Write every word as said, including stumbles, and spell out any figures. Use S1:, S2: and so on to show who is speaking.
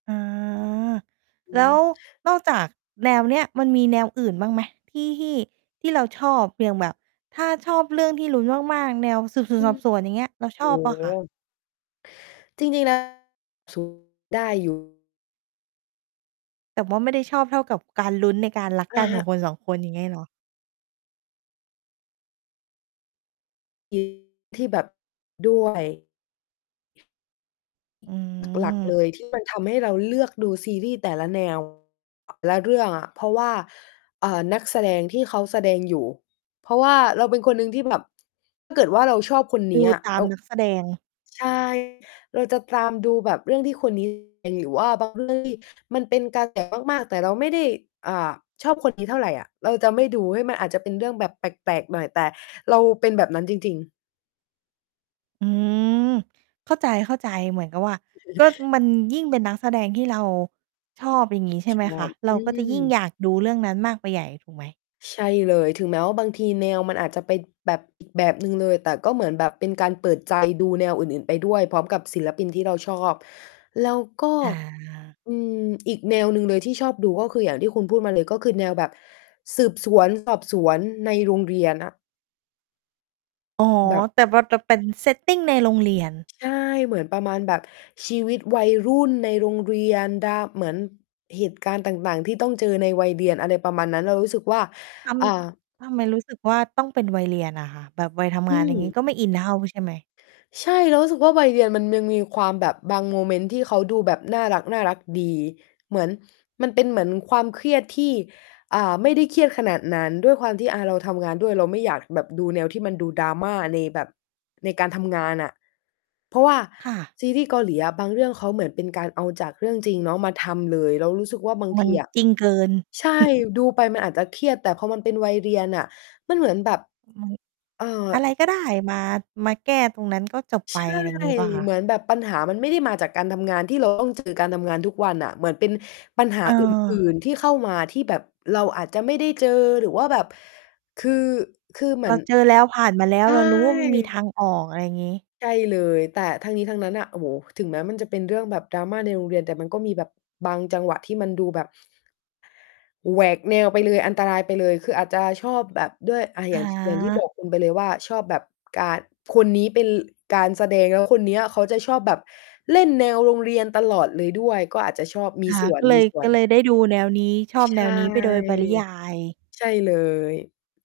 S1: อา
S2: อื
S1: แล้ว
S2: ม
S1: นอก จากแนวเนี้ย มันมีแนวอื่นบ้างไหม? ที่ ที่ ที่เราชอบ อย่างแบบถ้าชอบเรื่อง ที่ลุ้นมาก ๆ แนวสืบสว
S2: อ
S1: น
S2: ื
S1: สอ
S2: ม
S1: บสวน อย่างเงี้ย เรา
S2: โ
S1: ช
S2: อ้
S1: อบเปล่า
S2: โ
S1: คะ?
S2: ฮ จริง ๆ แล้ว สู่ ได้ อยู่
S1: แต่ว่าไม่ได้ชอบเท่ากับการลุ้นในการ รัก
S2: อ
S1: ก
S2: ะ
S1: ันข
S2: ฮ
S1: อง
S2: ะ
S1: คน สอง คน อย่างงี้เหรอ?
S2: จริง ที่แบบ ด้วย
S1: อื
S2: หลัก หลัก
S1: ม
S2: เลย ที่ มันทำให้เราเลือกดูซีรีส์แต่ละ แนว และเรื่องอะ เพราะว่า อ่า นักแสดงที่เขาแสดง อยู่ เพราะว่าเราเป็นคนหนึ่งที่แบบ ถ้าเกิดว่า เราชอบคนเน
S1: ด
S2: ี
S1: ู
S2: ้ยอะ
S1: ตา
S2: เอ
S1: ม
S2: า
S1: นักแสดง
S2: ใช่ เราจะตามดูแบบเรื่องที่คน นี้แสดง หรือว่า บางเรื่องที่ มันเป็นกระ แส มาก ๆ แต่เราไม่ได้ อ่า ชอบคนนี้เท่าไรอะ เราจะไม่ดู เฮ้ย มันอาจจะเป็นเรื่องแบบแปลก ๆ หน่อย แต่เราเป็นแบบนั้นจริง ๆ
S1: อืม เข้าใจ ๆ เหมือนกับว่า ก็มัน ยิ่งเป็นนักแสดงที่เราชอบ อย่างงี้ใช่
S2: ช ช
S1: ไหมค
S2: อ
S1: ะ
S2: บ
S1: เร
S2: อ
S1: า
S2: ื
S1: ก็จะยิ่ง
S2: ม
S1: อยาก ดูเรื่องนั้นมากไปใหญ่ ถูกไหม?
S2: ใช่เลย ถึงแม้ว่าบางทีแนวมันอาจจะไปแบบ อีก แบบ หนึ่งเลย แต่ก็เหมือนแบบเป็นการเปิด ใจ ดูแนวอื่น ๆ ไปด้วย พร้อมกับศิลปิน ที่เราชอบ แล้วก็
S1: อา
S2: อืม อีกแนวหนึ่งเลยที่ชอบดู ก็คือ อย่างที่คุณพูดมาเลยก็คือแนวแบบสืบ สวน สอบ สวนในโรงเรียนอะ
S1: อ๋อ
S2: แบบ
S1: แต่มันจะเป็น setting ในโรงเรียน
S2: ใช่ เหมือนประมาณแบบชีวิตวัยรุ่นในโรงเรียน ดา เหมือนเหตุ การณ์ต่าง ๆ ที่ต้องเจอในวัยเรียน อะไรประมาณนั้น เรารู้สึกว่า
S1: ท
S2: อ่า
S1: ำ ทำไมรู้สึกว่า ต้องเป็น วัยเรียนน่ะค่ะ แบบวัยท
S2: อ
S1: ำง
S2: ื
S1: าน อย่างงี้
S2: ม
S1: ก็ไม่อินเท่า ใช่ไหม?
S2: ใช่ เรารู้สึกว่า วัยเรียนมันยังมีความแบบบางโมเมนต์ที่เขาดูแบบน่ารัก ๆ ดี เหมือน มันเป็นเหมือนความเครียดที่ อ่า ไม่ได้เครียดขนาดนั้น ด้วยความที่ อา เราทำงานด้วย เราไม่อยากแบบดูแนวที่มันดู drama ในแบบ ในการทำงานน่ะ เพราะว่า
S1: ค่ะ
S2: ซีรีส์ เกาหลีอะ บางเรื่องเขาเหมือนเป็นการเอาจากเรื่องจริงเนาะมาทำเลย เรารู้สึกว่า บาง
S1: มั
S2: ท
S1: น
S2: ีอะ
S1: จริงเกิน
S2: ใช่ ดูไปมันอาจจะเครียด แต่พอมันเป็นวัยเรียนน่ะ มันเหมือนแบบ
S1: อืม
S2: เอ่อ
S1: อะไรก็ได้มา มาแก้ตรงนั้น ก็จบไ
S2: ใ
S1: ป
S2: ช่
S1: อะไรงี้เปล่าคะ?
S2: เหมือนแบบปัญหามันไม่ได้มาจากการทำงานที่ เราต้อง เจอการทำงาน ทุกวันน่ะ เหมือนเป็นปัญหา อื่
S1: เออ
S2: น ๆ ที่เข้ามา ที่แบบเราอาจจะไม่ได้เจอ หรือว่าแบบ คือ คือเห
S1: เ
S2: ม
S1: ร
S2: ือ
S1: า
S2: น
S1: เจอแล้ว ผ่านมาแล้
S2: ใ
S1: ว
S2: ช่
S1: เรารู้ว่า มันมีทางออก อะไรงี้
S2: ใช่เลย แต่ทั้งนี้ทั้งนั้นน่ะ โอ้โฮ ถึงแม้มันจะเป็นเรื่องแบบ drama ในโรงเรียน แต่มันก็มีแบบบางจังหวะที่มันดูแบบ แหวกแนวไปเลย อันตรายไปเลย คืออาจจะชอบแบบ ด้วย อ่า
S1: อ
S2: อย่าง ท อย่างที่บ
S1: า
S2: อก คุณไปเลยว่า ชอบแบบการ คนนี้เป็น ล การแสดง แล้วคนเนี้ยเขาจะชอบแบบเล่นแนวโรงเรียนตลอด เลยด้วย ก็อาจจะชอบ ม
S1: ค
S2: ี
S1: ่ะ
S2: ส่
S1: ก็เลย
S2: ว
S1: ก็
S2: น
S1: เล
S2: ๆ
S1: ยได้ดูแนว นี้ ชอ
S2: ช
S1: บ
S2: ใช
S1: แน
S2: ่
S1: วนี้ไปโดยปริยาย
S2: ใช่เลย